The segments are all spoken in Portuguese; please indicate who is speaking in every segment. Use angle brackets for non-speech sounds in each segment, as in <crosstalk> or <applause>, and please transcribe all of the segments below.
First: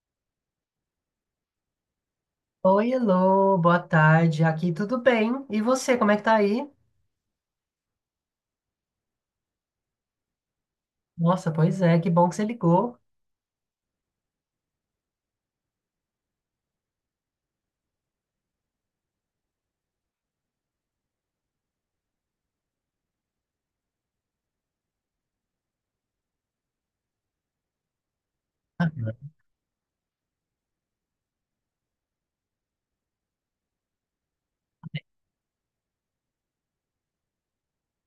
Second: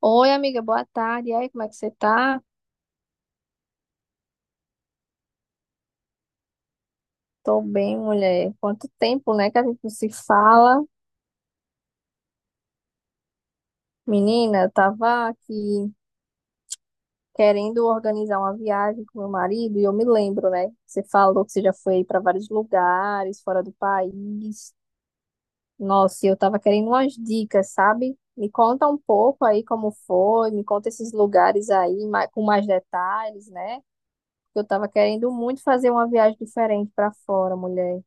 Speaker 1: Oi, amiga, boa tarde. E aí, como é que você tá?
Speaker 2: Oi, Elô, boa tarde. Aqui tudo bem? E você, como é que tá aí?
Speaker 1: Tô bem, mulher. Quanto tempo, né, que a gente não se fala?
Speaker 2: Nossa, pois é, que bom que você ligou.
Speaker 1: Menina, eu tava aqui querendo organizar uma viagem com meu marido e eu me lembro, né? Você falou que você já foi para vários lugares fora do país. Nossa, e eu tava querendo umas dicas, sabe? Me conta um pouco aí como foi, me conta esses lugares aí com mais detalhes, né? Eu tava querendo muito fazer uma viagem diferente para fora, mulher.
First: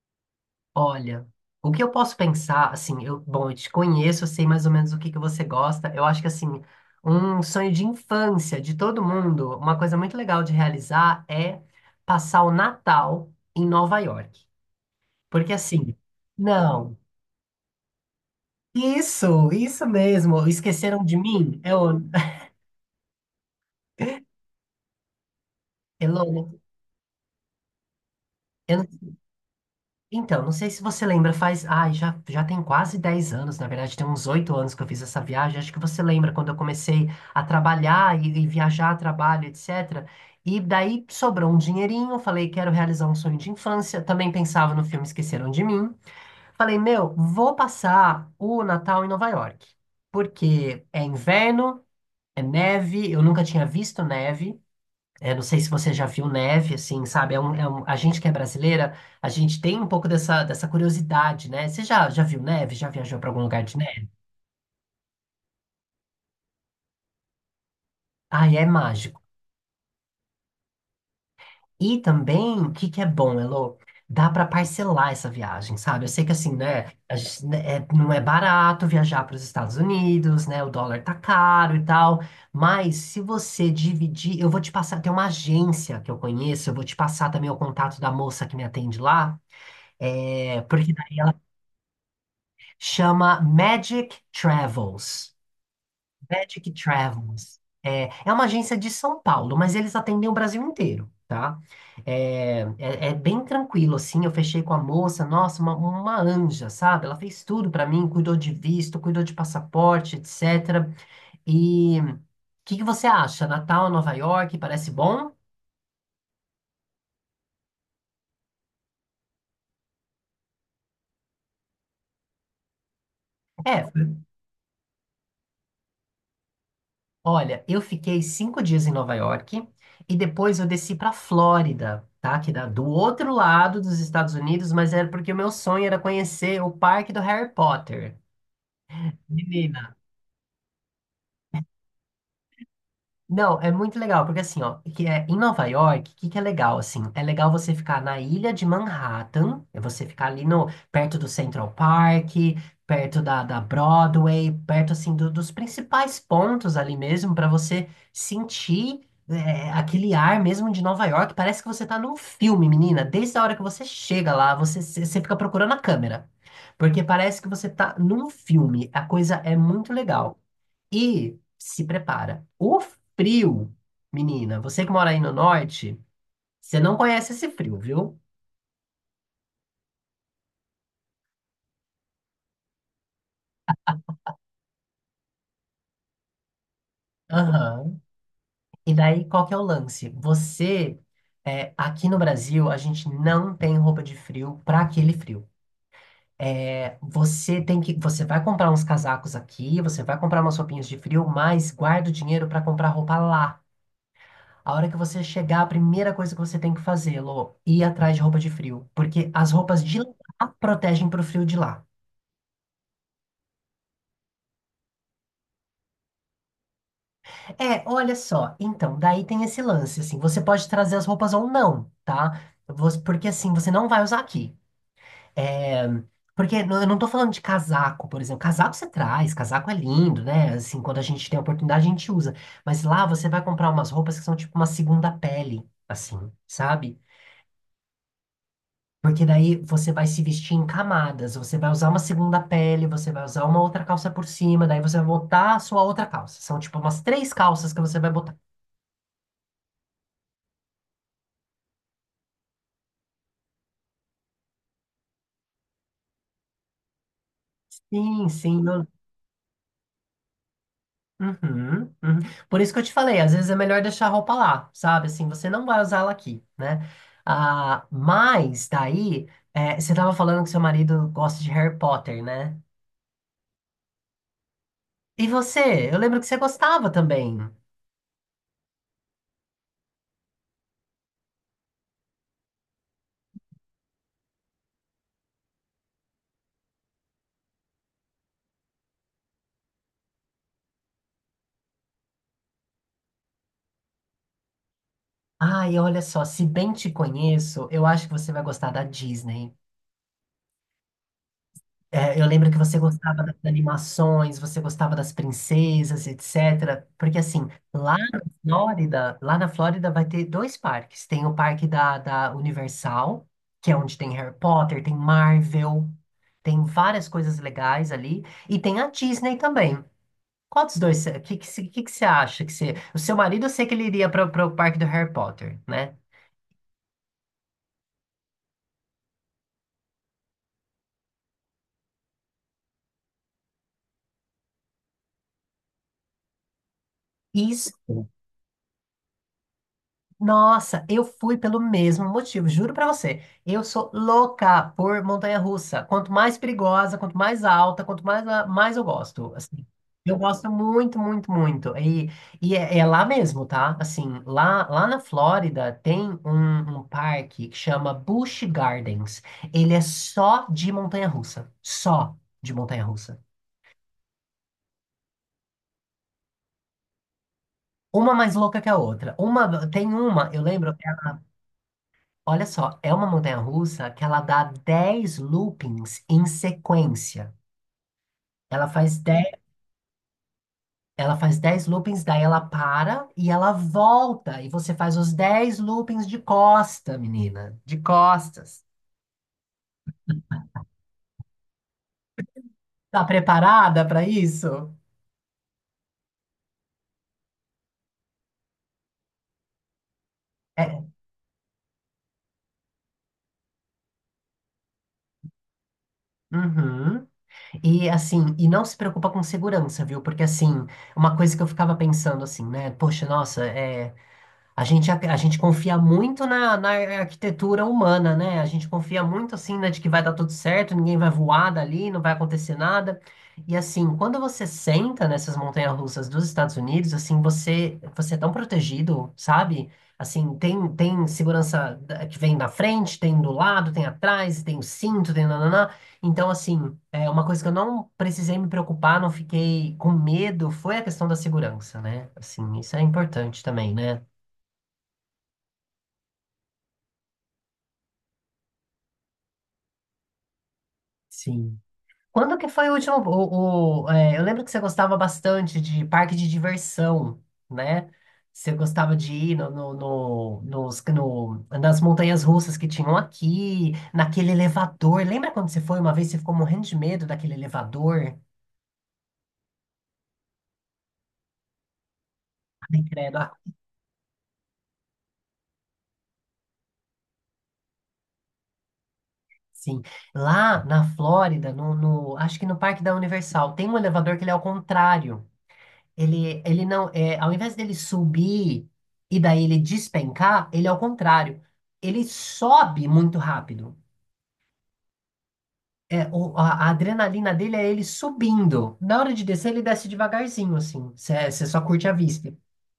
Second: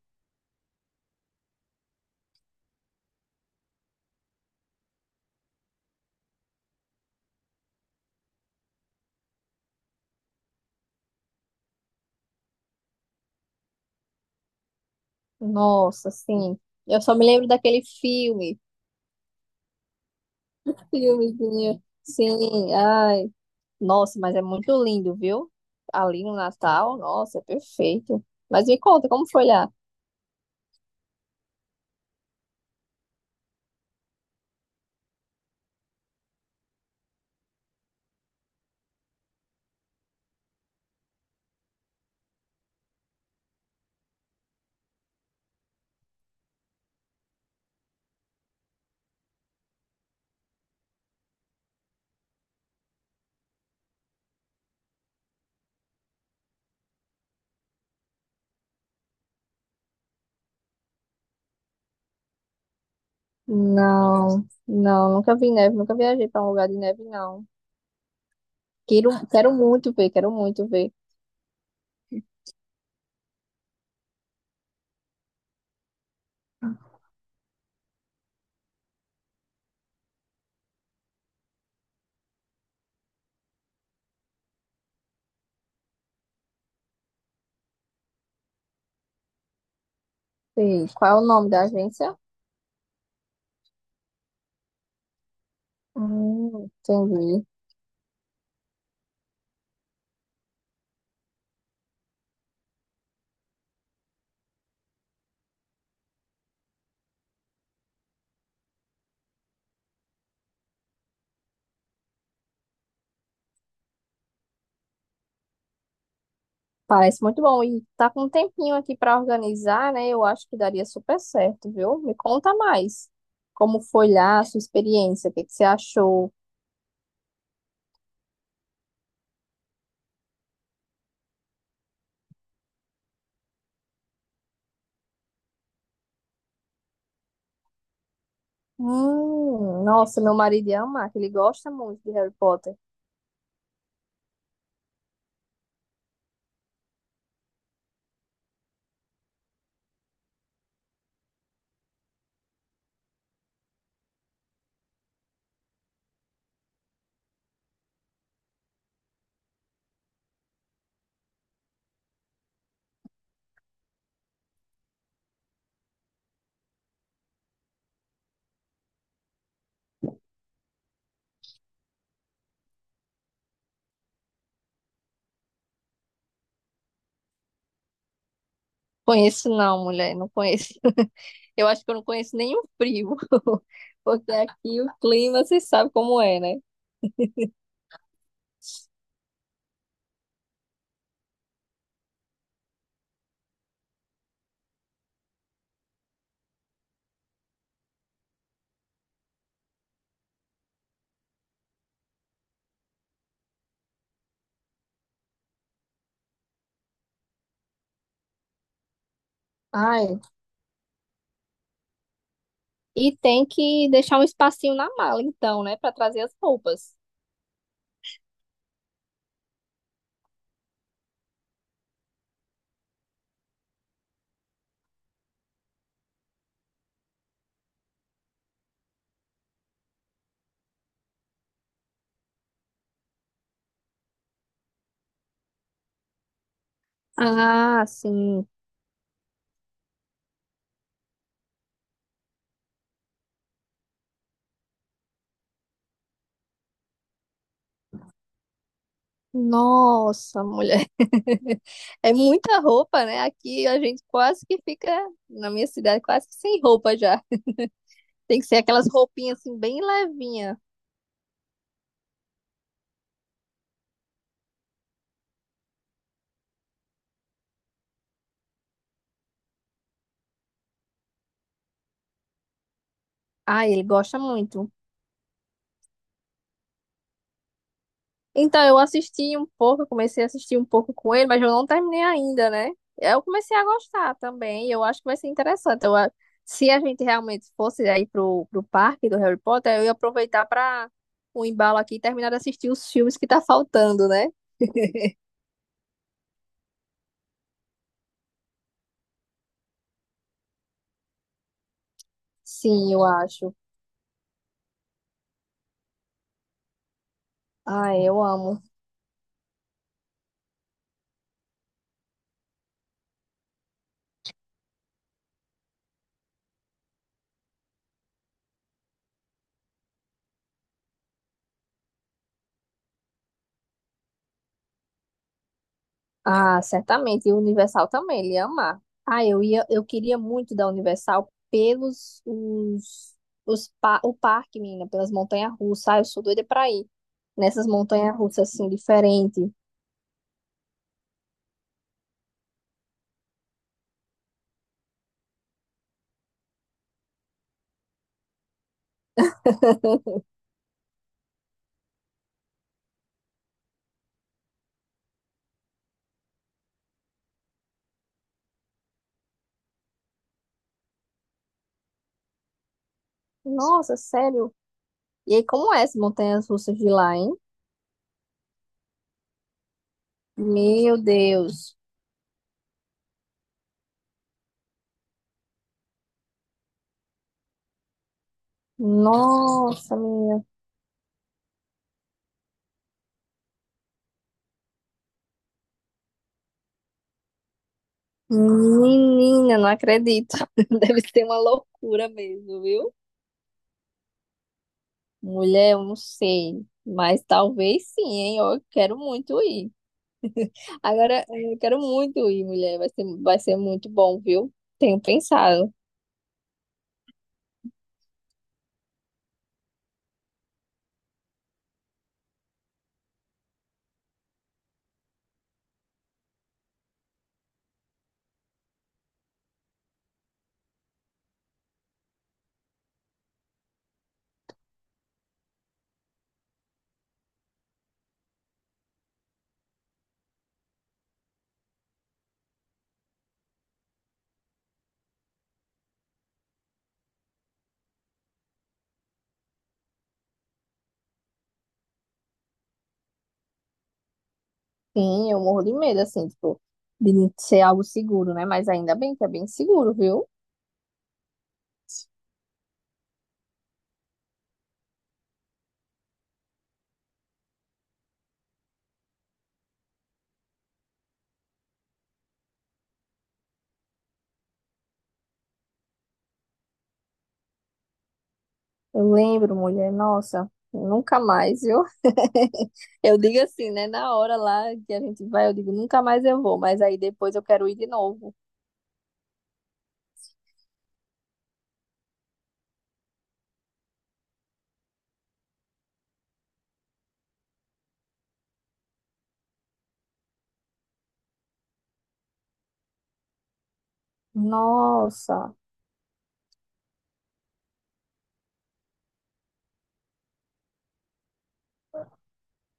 Speaker 2: Olha, o que eu posso pensar, assim, eu te conheço, eu sei mais ou menos o que que você gosta. Eu acho que, assim, um sonho de infância de todo mundo, uma coisa muito legal de realizar é passar o Natal em Nova York. Porque, assim,
Speaker 1: Nossa, sim.
Speaker 2: não,
Speaker 1: Eu só me lembro daquele filme.
Speaker 2: isso mesmo, esqueceram de mim?
Speaker 1: Filmezinho. Sim, ai. Nossa,
Speaker 2: <laughs>
Speaker 1: mas é muito lindo, viu? Ali
Speaker 2: Elô,
Speaker 1: no
Speaker 2: né?
Speaker 1: Natal, nossa, é perfeito. Mas
Speaker 2: eu
Speaker 1: me
Speaker 2: não
Speaker 1: conta, como foi lá?
Speaker 2: Então, não sei se você lembra, faz. Ai, já tem quase 10 anos, na verdade, tem uns 8 anos que eu fiz essa viagem. Acho que você lembra quando eu comecei a trabalhar e viajar a trabalho, etc. E daí sobrou um dinheirinho, falei, quero realizar um sonho de infância. Também pensava no filme Esqueceram de Mim. Falei, meu, vou passar o Natal em Nova York, porque é inverno, é neve, eu nunca tinha visto neve. É, não sei se você já viu neve, assim, sabe? A gente que é brasileira, a gente tem um pouco dessa curiosidade, né? Você já viu neve? Já viajou para algum lugar de neve?
Speaker 1: Não, não, nunca vi neve, nunca viajei para um lugar de neve, não.
Speaker 2: Ah, é
Speaker 1: Quero,
Speaker 2: mágico.
Speaker 1: quero muito ver, quero muito ver.
Speaker 2: E também, o que que é bom, Elô? Dá para parcelar essa viagem, sabe? Eu sei que, assim, né? A gente- né, é- não é barato viajar para os Estados Unidos, né? O dólar tá caro e tal. Mas se você dividir, eu vou te passar. Tem uma agência que eu conheço, eu vou te passar também o contato da moça que me atende lá. É,
Speaker 1: Sim.
Speaker 2: porque
Speaker 1: Qual é o nome da agência?
Speaker 2: chama Magic Travels. Magic
Speaker 1: Entendi.
Speaker 2: Travels. É uma agência de São Paulo, mas eles atendem o Brasil inteiro, tá? É bem tranquilo, assim. Eu fechei com a moça, nossa, uma anja, sabe? Ela fez tudo pra mim, cuidou de visto, cuidou de passaporte, etc. E o que que você acha? Natal, Nova York, parece bom?
Speaker 1: Parece muito bom. E tá com um tempinho aqui para organizar, né? Eu acho que daria super certo, viu? Me conta mais. Como
Speaker 2: É,
Speaker 1: foi lá a sua experiência? O que que você achou?
Speaker 2: Olha, eu fiquei 5 dias em Nova York e depois eu desci para Flórida, tá? Que dá do outro lado dos Estados Unidos, mas era porque o meu sonho era conhecer o parque do Harry Potter. Menina,
Speaker 1: Nossa, meu marido ia amar, que ele gosta muito de Harry Potter.
Speaker 2: não, é muito legal, porque assim, ó, que é, em Nova York, o que, que é legal, assim? É legal você ficar na ilha de Manhattan, é você ficar ali no, perto do Central Park, perto da, da Broadway, perto, assim, do- dos principais pontos ali mesmo, para você sentir é, aquele ar mesmo de Nova York. Parece que você tá num filme, menina. Desde a hora que você chega lá, você fica procurando a câmera, porque parece que você tá num filme. A coisa é muito legal. E se prepara. O frio, menina, você que mora aí no norte, você não conhece esse frio, viu?
Speaker 1: Conheço não, mulher, não conheço. <laughs> Eu acho que eu não conheço nenhum frio, <laughs> porque aqui o clima, você sabe como é, né?
Speaker 2: Aham. E daí, qual que é o lance? Você, é, aqui no Brasil, a gente não tem roupa de frio para aquele frio. É, você tem que, você vai comprar uns casacos aqui, você vai comprar umas roupinhas de frio, mas guarda o dinheiro para comprar roupa lá. A hora que você chegar, a primeira coisa que você tem que fazer, Lô, ir atrás de roupa de frio, porque as roupas de
Speaker 1: Ai,
Speaker 2: lá protegem pro frio de lá.
Speaker 1: e tem que deixar um espacinho na mala, então, né, para trazer as roupas.
Speaker 2: É, olha só. Então, daí tem esse lance, assim, você pode trazer as roupas ou não, tá? Você- porque assim, você não vai usar aqui. É, porque eu não tô falando de casaco, por exemplo. Casaco você traz, casaco é lindo, né? Assim, quando a gente tem a oportunidade, a gente usa. Mas lá você vai comprar umas roupas que são tipo uma segunda pele, assim, sabe?
Speaker 1: Ah, sim.
Speaker 2: Porque daí você vai se vestir em camadas, você vai usar uma segunda pele, você vai usar uma outra calça por cima, daí você vai botar a sua outra calça. São tipo umas três calças que você vai botar.
Speaker 1: Nossa, mulher. <laughs> É muita roupa, né? Aqui a gente quase que fica, na minha cidade, quase que sem roupa já.
Speaker 2: Sim,
Speaker 1: Tem que ser
Speaker 2: sim.
Speaker 1: aquelas roupinhas assim, bem levinha.
Speaker 2: Uhum, uhum. Por isso que eu te falei, às vezes é melhor deixar a roupa lá, sabe? Assim, você não vai usá-la aqui, né? Ah, mas daí, é, você tava falando que seu marido gosta de Harry Potter, né?
Speaker 1: Ah, ele gosta muito.
Speaker 2: E você? Eu lembro que você gostava também.
Speaker 1: Então, eu assisti um pouco, eu comecei a assistir um pouco com ele, mas eu não terminei ainda, né? Eu comecei a gostar também, eu acho que vai ser interessante. Se a gente realmente fosse aí pro parque do Harry Potter, eu ia aproveitar para o embalo aqui e terminar de assistir os filmes que tá faltando, né?
Speaker 2: Ai, olha só, se bem te conheço, eu acho que você vai gostar da Disney. É, eu lembro que você
Speaker 1: Sim, eu
Speaker 2: gostava das
Speaker 1: acho.
Speaker 2: animações, você gostava das princesas, etc. Porque assim,
Speaker 1: Ah,
Speaker 2: lá na
Speaker 1: eu amo.
Speaker 2: Flórida, lá, na Flórida vai ter dois parques. Tem o parque da Universal, que é onde tem Harry Potter, tem Marvel, tem várias coisas legais ali. E tem a Disney também. Qual dos dois? O que, que, cê- que você acha? Que você, o seu marido, eu sei que ele iria para o parque do Harry Potter, né?
Speaker 1: Ah, certamente. E o Universal também, ele ia amar. Ah, eu ia, eu queria muito da Universal pelos os pa- o parque, menina, pelas montanhas-russas. Ah, eu sou doida pra ir nessas
Speaker 2: Isso.
Speaker 1: montanhas-russas assim diferente.
Speaker 2: Nossa, eu fui pelo mesmo motivo, juro pra você. Eu sou louca por montanha-russa. Quanto mais perigosa, quanto mais alta, quanto mais, ah, mais eu gosto, assim. Eu gosto muito, muito, muito. E, é lá mesmo, tá? Assim, lá na Flórida tem um parque que chama Busch Gardens. Ele é só de montanha-russa. Só de montanha-russa.
Speaker 1: Nossa, sério. E aí, como é essas montanhas-russas de lá, hein?
Speaker 2: Uma mais louca que a outra. Uma, tem uma, eu lembro,
Speaker 1: Meu Deus.
Speaker 2: olha só, é uma montanha-russa que ela dá 10 loopings em sequência. Ela faz 10,
Speaker 1: Nossa, minha
Speaker 2: ela faz 10 loopings, daí ela para e ela volta. E você faz os 10 loopings de costa, menina. De costas.
Speaker 1: menina, não acredito. <laughs> Deve ser uma loucura mesmo, viu?
Speaker 2: Tá preparada para isso?
Speaker 1: Mulher, eu não sei, mas talvez sim, hein? Eu quero muito ir.
Speaker 2: É.
Speaker 1: Agora, é, eu quero muito ir, mulher. Vai ser muito bom, viu? Tenho pensado.
Speaker 2: Uhum. E assim, e não se preocupa com segurança, viu? Porque assim, uma coisa que eu ficava pensando assim, né? Poxa, nossa, é. A gente confia muito na, arquitetura humana, né? A gente confia muito, assim, né, de que vai dar tudo certo, ninguém vai voar dali, não vai acontecer nada. E, assim, quando você senta nessas montanhas-russas dos Estados Unidos, assim, você é tão protegido, sabe? Assim, tem segurança que vem da frente, tem do lado, tem atrás, tem o cinto, tem nananã. Então, assim, é uma coisa que eu não precisei me preocupar, não fiquei com medo, foi a questão da segurança, né? Assim, isso é importante também, né?
Speaker 1: Sim, eu morro de medo, assim, tipo, de não ser algo seguro, né? Mas ainda bem que é bem seguro, viu?
Speaker 2: Sim. Quando que foi o último? É, eu lembro que você gostava bastante de parque de diversão, né? Você gostava de ir no, no, no- nos, no- nas montanhas russas que tinham aqui, naquele elevador. Lembra quando você foi uma vez, você ficou morrendo de medo daquele elevador?
Speaker 1: Eu lembro, mulher, nossa, nunca mais, viu? <laughs>
Speaker 2: Ai, credo.
Speaker 1: Eu
Speaker 2: Ah,
Speaker 1: digo assim, né? Na hora lá que a gente vai, eu digo, nunca mais eu vou, mas aí depois eu quero ir de novo.
Speaker 2: sim. Lá na Flórida, no, no- acho que no Parque da Universal, tem um elevador que ele é ao contrário. Ele não, é, ao invés dele subir e daí ele despencar, ele é ao contrário. Ele sobe muito rápido.
Speaker 1: Nossa,
Speaker 2: É, o- a adrenalina dele é ele subindo. Na hora de descer, ele desce devagarzinho, assim. Você só curte a vista.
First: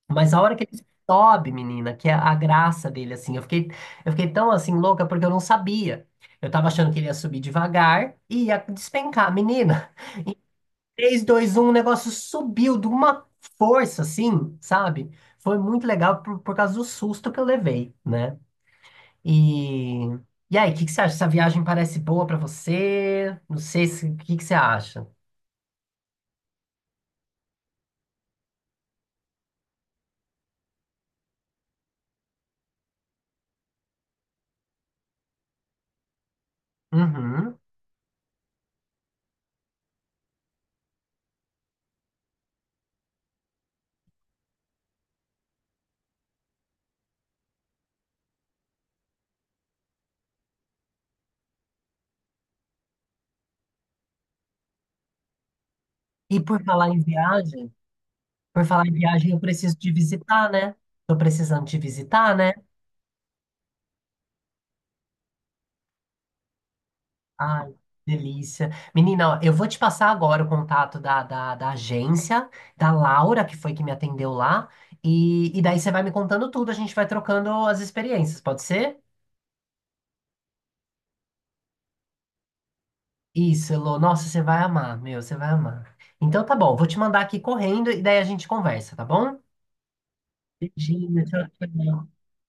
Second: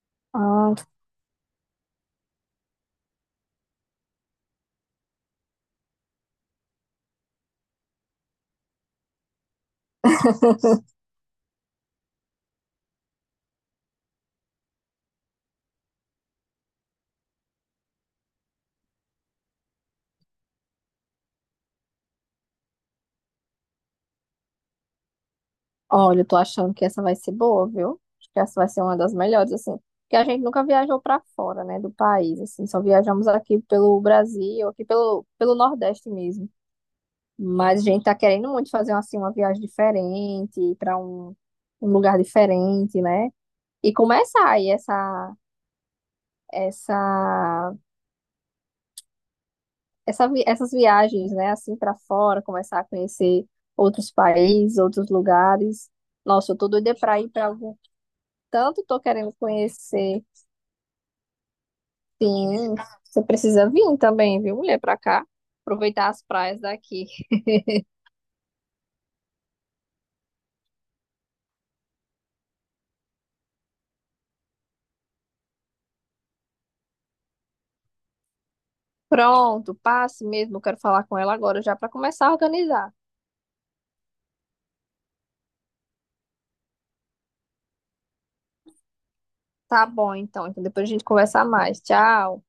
Speaker 2: Mas a hora que
Speaker 1: ah,
Speaker 2: ele sobe, menina, que é a graça dele, assim. Eu fiquei tão, assim, louca porque eu não sabia. Eu tava achando que ele ia subir devagar e ia despencar. Menino,
Speaker 1: <laughs>
Speaker 2: três, dois, um, o negócio subiu de uma força, assim, sabe? Foi muito legal por causa do susto que eu levei, né? E, e aí, o que, que você acha? Essa viagem parece boa pra você? Não sei se, o que, que você acha.
Speaker 1: Olha, eu tô achando que essa vai ser boa, viu? Acho que essa vai ser uma das melhores, assim. Porque a gente nunca viajou pra fora, né, do país, assim. Só viajamos aqui pelo Brasil, aqui pelo Nordeste mesmo.
Speaker 2: Uhum.
Speaker 1: Mas a gente tá querendo muito fazer, assim, uma viagem diferente, ir pra um, um lugar diferente, né? E começar aí essa, essas viagens, né, assim, pra fora, começar a conhecer outros países, outros lugares.
Speaker 2: E
Speaker 1: Nossa, eu
Speaker 2: por
Speaker 1: tô
Speaker 2: falar
Speaker 1: doida
Speaker 2: em
Speaker 1: pra ir pra
Speaker 2: viagem,
Speaker 1: algum.
Speaker 2: por
Speaker 1: Tanto
Speaker 2: falar em
Speaker 1: tô
Speaker 2: viagem,
Speaker 1: querendo
Speaker 2: eu preciso te
Speaker 1: conhecer.
Speaker 2: visitar, né? Tô precisando te visitar, né?
Speaker 1: Sim, você precisa vir também, viu, mulher, pra cá. Aproveitar as praias daqui.
Speaker 2: Ai, delícia. Menina, ó, eu vou te passar agora o contato da, da agência, da Laura, que foi que me atendeu lá, e daí você vai me contando tudo, a gente vai trocando as experiências, pode ser?
Speaker 1: Pronto, passe mesmo. Eu quero falar com ela agora já pra começar a organizar.
Speaker 2: Isso, Elô. Nossa, você vai amar, meu, você vai amar. Então tá bom, vou te mandar aqui correndo e daí a gente conversa, tá bom?
Speaker 1: Tá bom, então. Então depois a gente
Speaker 2: Beijinho, tchau,
Speaker 1: conversa mais.
Speaker 2: tchau.
Speaker 1: Tchau.